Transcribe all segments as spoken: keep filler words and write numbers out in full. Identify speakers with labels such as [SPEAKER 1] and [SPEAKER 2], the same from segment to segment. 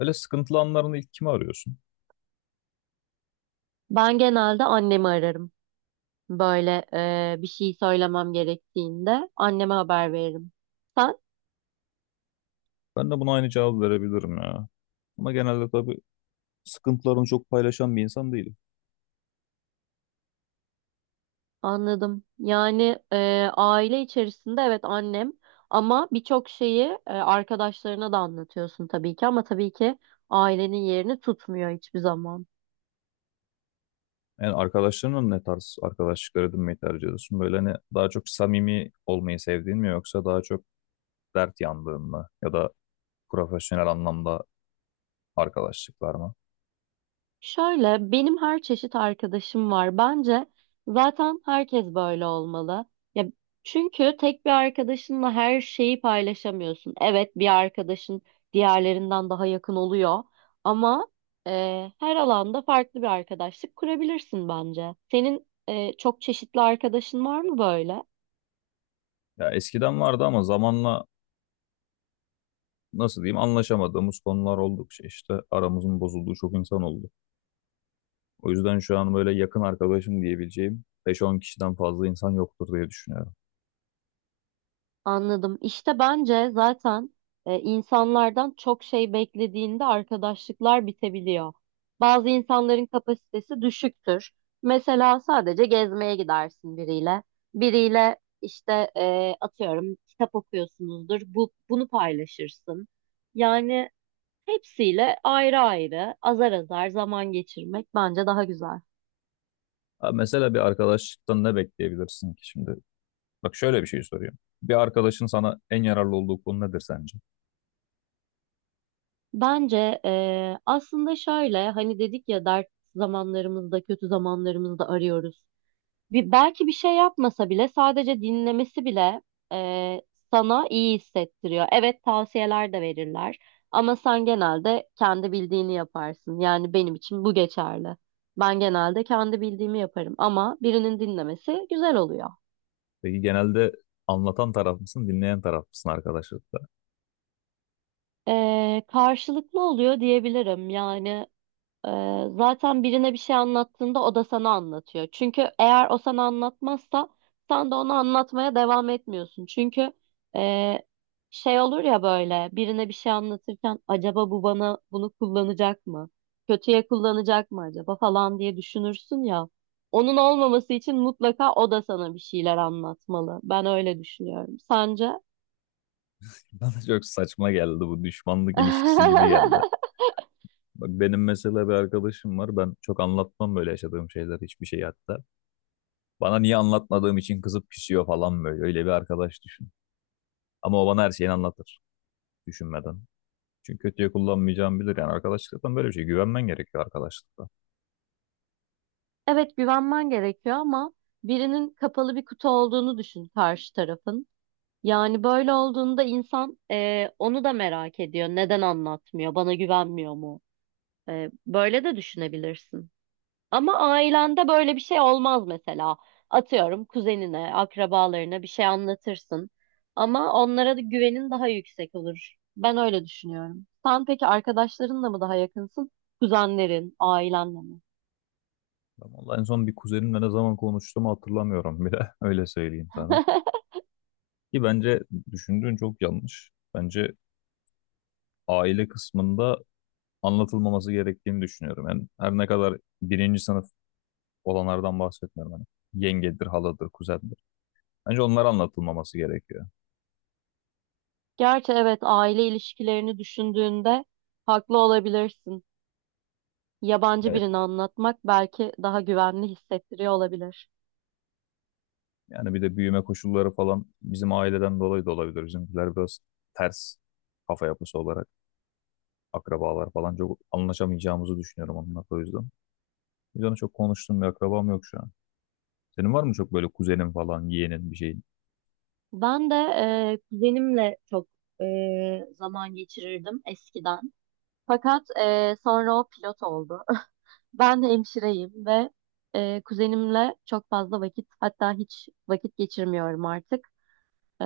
[SPEAKER 1] Böyle sıkıntılı anlarında ilk kimi arıyorsun?
[SPEAKER 2] Ben genelde annemi ararım. Böyle e, bir şey söylemem gerektiğinde anneme haber veririm. Sen?
[SPEAKER 1] Ben de buna aynı cevabı verebilirim ya. Ama genelde tabii sıkıntılarını çok paylaşan bir insan değilim.
[SPEAKER 2] Anladım. Yani e, aile içerisinde evet annem ama birçok şeyi e, arkadaşlarına da anlatıyorsun tabii ki ama tabii ki ailenin yerini tutmuyor hiçbir zaman.
[SPEAKER 1] Yani arkadaşlarınla ne tarz arkadaşlıklar edinmeyi tercih ediyorsun? Böyle hani daha çok samimi olmayı sevdiğin mi yoksa daha çok dert yandığın mı? Ya da profesyonel anlamda arkadaşlıklar mı?
[SPEAKER 2] Şöyle benim her çeşit arkadaşım var. Bence zaten herkes böyle olmalı. Ya çünkü tek bir arkadaşınla her şeyi paylaşamıyorsun. Evet bir arkadaşın diğerlerinden daha yakın oluyor ama e, her alanda farklı bir arkadaşlık kurabilirsin bence. Senin e, çok çeşitli arkadaşın var mı böyle?
[SPEAKER 1] Ya eskiden vardı ama zamanla nasıl diyeyim anlaşamadığımız konular oldukça işte aramızın bozulduğu çok insan oldu. O yüzden şu an böyle yakın arkadaşım diyebileceğim beş on kişiden fazla insan yoktur diye düşünüyorum.
[SPEAKER 2] Anladım. İşte bence zaten e, insanlardan çok şey beklediğinde arkadaşlıklar bitebiliyor. Bazı insanların kapasitesi düşüktür. Mesela sadece gezmeye gidersin biriyle. Biriyle işte e, atıyorum kitap okuyorsunuzdur. Bu, bunu paylaşırsın. Yani hepsiyle ayrı ayrı azar azar zaman geçirmek bence daha güzel.
[SPEAKER 1] Abi mesela bir arkadaşlıktan ne bekleyebilirsin ki şimdi? Bak şöyle bir şey soruyorum. Bir arkadaşın sana en yararlı olduğu konu nedir sence?
[SPEAKER 2] Bence e, aslında şöyle hani dedik ya dert zamanlarımızda kötü zamanlarımızda arıyoruz. Bir, belki bir şey yapmasa bile sadece dinlemesi bile e, sana iyi hissettiriyor. Evet tavsiyeler de verirler ama sen genelde kendi bildiğini yaparsın. Yani benim için bu geçerli. Ben genelde kendi bildiğimi yaparım ama birinin dinlemesi güzel oluyor.
[SPEAKER 1] Peki genelde anlatan taraf mısın, dinleyen taraf mısın arkadaşlıkta?
[SPEAKER 2] E, karşılıklı oluyor diyebilirim. Yani Ee, zaten birine bir şey anlattığında o da sana anlatıyor. Çünkü eğer o sana anlatmazsa sen de ona anlatmaya devam etmiyorsun. Çünkü e, şey olur ya böyle birine bir şey anlatırken acaba bu bana bunu kullanacak mı? Kötüye kullanacak mı acaba falan diye düşünürsün ya. Onun olmaması için mutlaka o da sana bir şeyler anlatmalı. Ben öyle düşünüyorum. Sence?
[SPEAKER 1] Bana çok saçma geldi, bu düşmanlık ilişkisi gibi geldi. Bak benim mesela bir arkadaşım var. Ben çok anlatmam böyle, yaşadığım şeyler, hiçbir şey hatta. Bana, niye anlatmadığım için kızıp küsüyor falan böyle. Öyle bir arkadaş düşün. Ama o bana her şeyini anlatır, düşünmeden. Çünkü kötüye kullanmayacağımı bilir. Yani arkadaşlıktan böyle bir şey. Güvenmen gerekiyor arkadaşlıkta.
[SPEAKER 2] Evet güvenmen gerekiyor ama birinin kapalı bir kutu olduğunu düşün karşı tarafın. Yani böyle olduğunda insan e, onu da merak ediyor. Neden anlatmıyor? Bana güvenmiyor mu? E, böyle de düşünebilirsin. Ama ailende böyle bir şey olmaz mesela. Atıyorum kuzenine, akrabalarına bir şey anlatırsın. Ama onlara da güvenin daha yüksek olur. Ben öyle düşünüyorum. Sen peki arkadaşlarınla mı daha yakınsın? Kuzenlerin, ailenle mi?
[SPEAKER 1] Ben vallahi en son bir kuzenimle ne zaman konuştuğumu hatırlamıyorum bile. Öyle söyleyeyim sana. Ki bence düşündüğün çok yanlış. Bence aile kısmında anlatılmaması gerektiğini düşünüyorum. Yani her ne kadar birinci sınıf olanlardan bahsetmiyorum. Hani yengedir, haladır, kuzendir. Bence onlar anlatılmaması gerekiyor.
[SPEAKER 2] Gerçi evet aile ilişkilerini düşündüğünde haklı olabilirsin. Yabancı
[SPEAKER 1] Yani,
[SPEAKER 2] birini anlatmak belki daha güvenli hissettiriyor olabilir.
[SPEAKER 1] yani bir de büyüme koşulları falan bizim aileden dolayı da olabilir. Bizimkiler biraz ters kafa yapısı olarak akrabalar falan çok anlaşamayacağımızı düşünüyorum onunla o yüzden. Biz onu çok konuştuğum bir akrabam yok şu an. Senin var mı çok böyle kuzenin falan, yeğenin bir şeyin?
[SPEAKER 2] Ben de e, kuzenimle çok e, zaman geçirirdim eskiden. Fakat e, sonra o pilot oldu. Ben hemşireyim ve e, kuzenimle çok fazla vakit hatta hiç vakit geçirmiyorum artık. E,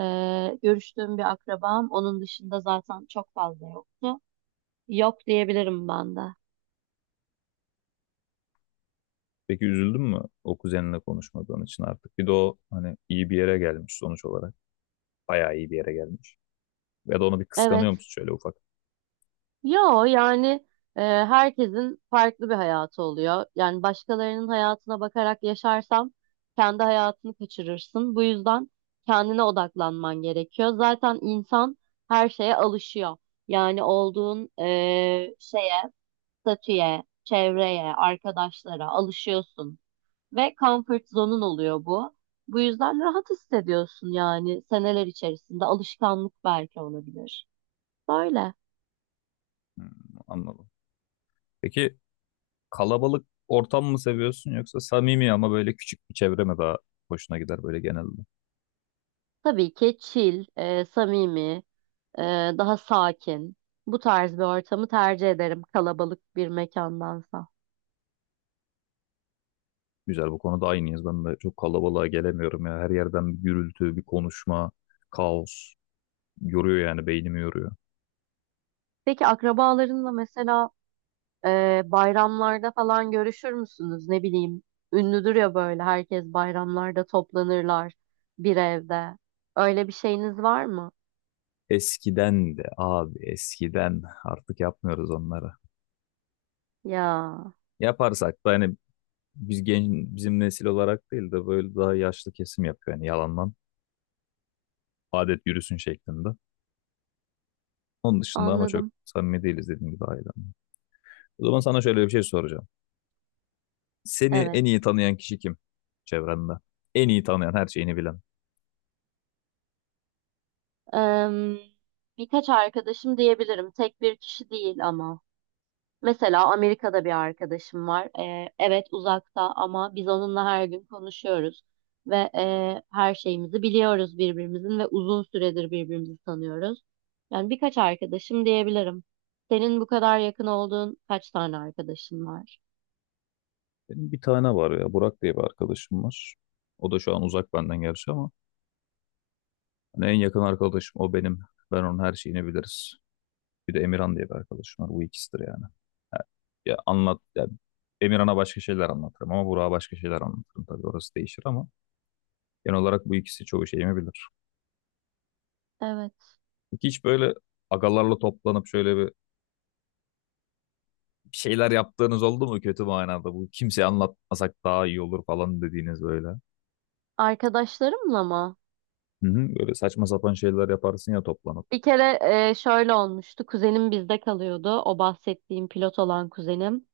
[SPEAKER 2] görüştüğüm bir akrabam onun dışında zaten çok fazla yoktu. Yok diyebilirim ben de.
[SPEAKER 1] Peki üzüldün mü o kuzeninle konuşmadığın için artık? Bir de o hani iyi bir yere gelmiş sonuç olarak. Bayağı iyi bir yere gelmiş. Ya da onu bir
[SPEAKER 2] Evet.
[SPEAKER 1] kıskanıyor musun şöyle ufak?
[SPEAKER 2] Yo, yani e, herkesin farklı bir hayatı oluyor. Yani başkalarının hayatına bakarak yaşarsam kendi hayatını kaçırırsın. Bu yüzden kendine odaklanman gerekiyor. Zaten insan her şeye alışıyor. Yani olduğun e, şeye, statüye, çevreye, arkadaşlara alışıyorsun. Ve comfort zone'un oluyor bu. Bu yüzden rahat hissediyorsun yani seneler içerisinde alışkanlık belki olabilir. Böyle.
[SPEAKER 1] Hmm, anladım. Peki kalabalık ortam mı seviyorsun yoksa samimi ama böyle küçük bir çevre mi daha hoşuna gider böyle genelde?
[SPEAKER 2] Tabii ki chill, e, samimi, e, daha sakin. Bu tarz bir ortamı tercih ederim kalabalık bir mekandansa.
[SPEAKER 1] Güzel, bu konuda aynıyız. Ben de çok kalabalığa gelemiyorum ya. Her yerden bir gürültü, bir konuşma, kaos. Yoruyor, yani beynimi yoruyor.
[SPEAKER 2] Peki akrabalarınla mesela e, bayramlarda falan görüşür müsünüz? Ne bileyim, ünlüdür ya böyle herkes bayramlarda toplanırlar bir evde. Öyle bir şeyiniz var mı?
[SPEAKER 1] Eskiden de abi, eskiden artık yapmıyoruz onları.
[SPEAKER 2] Ya,
[SPEAKER 1] Yaparsak da hani biz genç, bizim nesil olarak değil de böyle daha yaşlı kesim yapıyor, yani yalandan adet yürüsün şeklinde. Onun dışında ama çok
[SPEAKER 2] anladım.
[SPEAKER 1] samimi değiliz, dediğim gibi, ailemle. O zaman sana şöyle bir şey soracağım. Seni
[SPEAKER 2] Evet.
[SPEAKER 1] en iyi tanıyan kişi kim çevrende? En iyi tanıyan, her şeyini bilen.
[SPEAKER 2] Em, Birkaç arkadaşım diyebilirim. Tek bir kişi değil ama. Mesela Amerika'da bir arkadaşım var. Ee, evet uzakta ama biz onunla her gün konuşuyoruz ve e, her şeyimizi biliyoruz birbirimizin ve uzun süredir birbirimizi tanıyoruz. Yani birkaç arkadaşım diyebilirim. Senin bu kadar yakın olduğun kaç tane arkadaşın var?
[SPEAKER 1] Benim bir tane var ya, Burak diye bir arkadaşım var. O da şu an uzak benden gerçi ama hani en yakın arkadaşım o benim. Ben onun her şeyini biliriz. Bir de Emirhan diye bir arkadaşım var. Bu ikisidir yani. Ha, ya anlat ya, Emirhan'a başka şeyler anlatırım ama Burak'a başka şeyler anlatırım, tabii orası değişir ama genel olarak bu ikisi çoğu şeyimi bilir.
[SPEAKER 2] Evet.
[SPEAKER 1] Peki hiç böyle agalarla toplanıp şöyle bir bir şeyler yaptığınız oldu mu, kötü manada, bu kimseye anlatmasak daha iyi olur falan dediğiniz, böyle?
[SPEAKER 2] Arkadaşlarımla mı?
[SPEAKER 1] Hı hı, böyle saçma sapan şeyler yaparsın ya toplanıp.
[SPEAKER 2] Bir kere e, şöyle olmuştu. Kuzenim bizde kalıyordu. O bahsettiğim pilot olan kuzenim.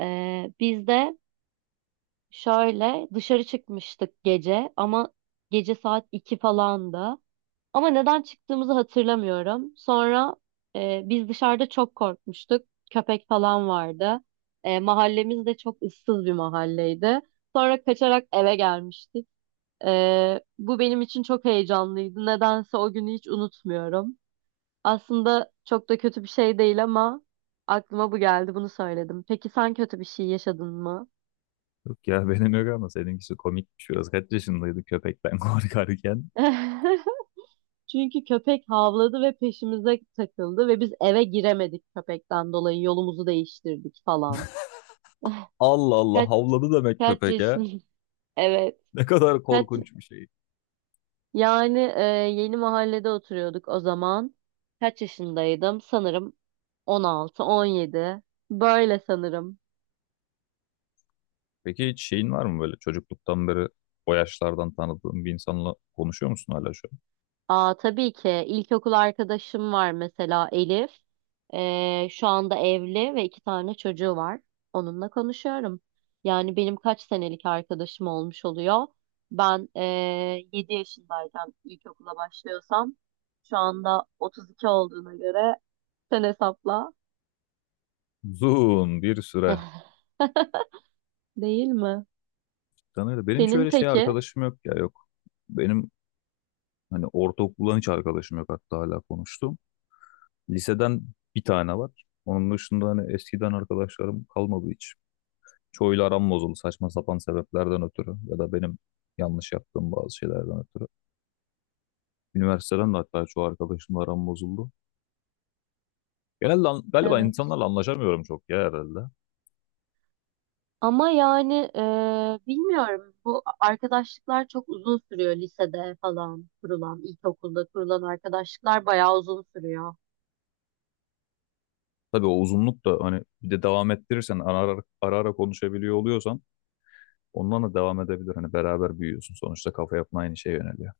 [SPEAKER 2] Ee, bizde Şöyle dışarı çıkmıştık gece ama gece saat iki falandı. Ama neden çıktığımızı hatırlamıyorum. Sonra e, biz dışarıda çok korkmuştuk. Köpek falan vardı. E, mahallemiz de çok ıssız bir mahalleydi. Sonra kaçarak eve gelmiştik. E, bu benim için çok heyecanlıydı. Nedense o günü hiç unutmuyorum. Aslında çok da kötü bir şey değil ama aklıma bu geldi, bunu söyledim. Peki sen kötü bir şey yaşadın mı?
[SPEAKER 1] Yok ya, benim yok ama seninkisi komikmiş biraz. Kaç yaşındaydı köpekten korkarken?
[SPEAKER 2] Çünkü köpek havladı ve peşimize takıldı ve biz eve giremedik, köpekten dolayı yolumuzu değiştirdik falan.
[SPEAKER 1] Allah Allah,
[SPEAKER 2] Kaç
[SPEAKER 1] havladı demek
[SPEAKER 2] kaç
[SPEAKER 1] köpek ya.
[SPEAKER 2] yaşın? Evet.
[SPEAKER 1] Ne kadar
[SPEAKER 2] Kaç
[SPEAKER 1] korkunç bir şey.
[SPEAKER 2] yani e, yeni mahallede oturuyorduk o zaman. Kaç yaşındaydım? Sanırım on altı, on yedi. Böyle sanırım.
[SPEAKER 1] Peki hiç şeyin var mı böyle çocukluktan beri, o yaşlardan tanıdığın bir insanla konuşuyor musun hala şu an?
[SPEAKER 2] Aa, tabii ki ilkokul arkadaşım var, mesela Elif. Ee, şu anda evli ve iki tane çocuğu var. Onunla konuşuyorum. Yani benim kaç senelik arkadaşım olmuş oluyor. Ben ee, yedi yaşındayken ilkokula başlıyorsam, şu anda otuz iki olduğuna göre sen hesapla.
[SPEAKER 1] Uzun bir süre.
[SPEAKER 2] Değil mi?
[SPEAKER 1] Tanıyla. Benim hiç
[SPEAKER 2] Senin
[SPEAKER 1] öyle şey
[SPEAKER 2] peki?
[SPEAKER 1] arkadaşım yok ya, yok. Benim hani ortaokuldan hiç arkadaşım yok, hatta hala konuştum. Liseden bir tane var. Onun dışında hani eskiden arkadaşlarım kalmadı hiç. Çoğuyla aram bozuldu, saçma sapan sebeplerden ötürü ya da benim yanlış yaptığım bazı şeylerden ötürü. Üniversiteden de hatta çoğu arkadaşımla aram bozuldu. Genelde an- galiba
[SPEAKER 2] Evet.
[SPEAKER 1] insanlarla anlaşamıyorum çok ya, herhalde.
[SPEAKER 2] Ama yani e, bilmiyorum, bu arkadaşlıklar çok uzun sürüyor lisede falan kurulan, ilkokulda kurulan arkadaşlıklar bayağı uzun sürüyor.
[SPEAKER 1] Tabii o uzunluk da hani, bir de devam ettirirsen ara ara, ara ara konuşabiliyor oluyorsan ondan da devam edebilir. Hani beraber büyüyorsun. Sonuçta kafa yapın aynı şeye yöneliyor.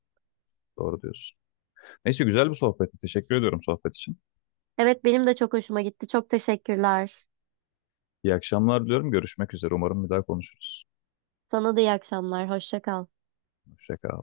[SPEAKER 1] Doğru diyorsun. Neyse, güzel bir sohbetti. Teşekkür ediyorum sohbet için.
[SPEAKER 2] Evet, benim de çok hoşuma gitti. Çok teşekkürler.
[SPEAKER 1] İyi akşamlar diliyorum. Görüşmek üzere. Umarım bir daha konuşuruz.
[SPEAKER 2] Sana da iyi akşamlar. Hoşça kal.
[SPEAKER 1] Hoşça kal.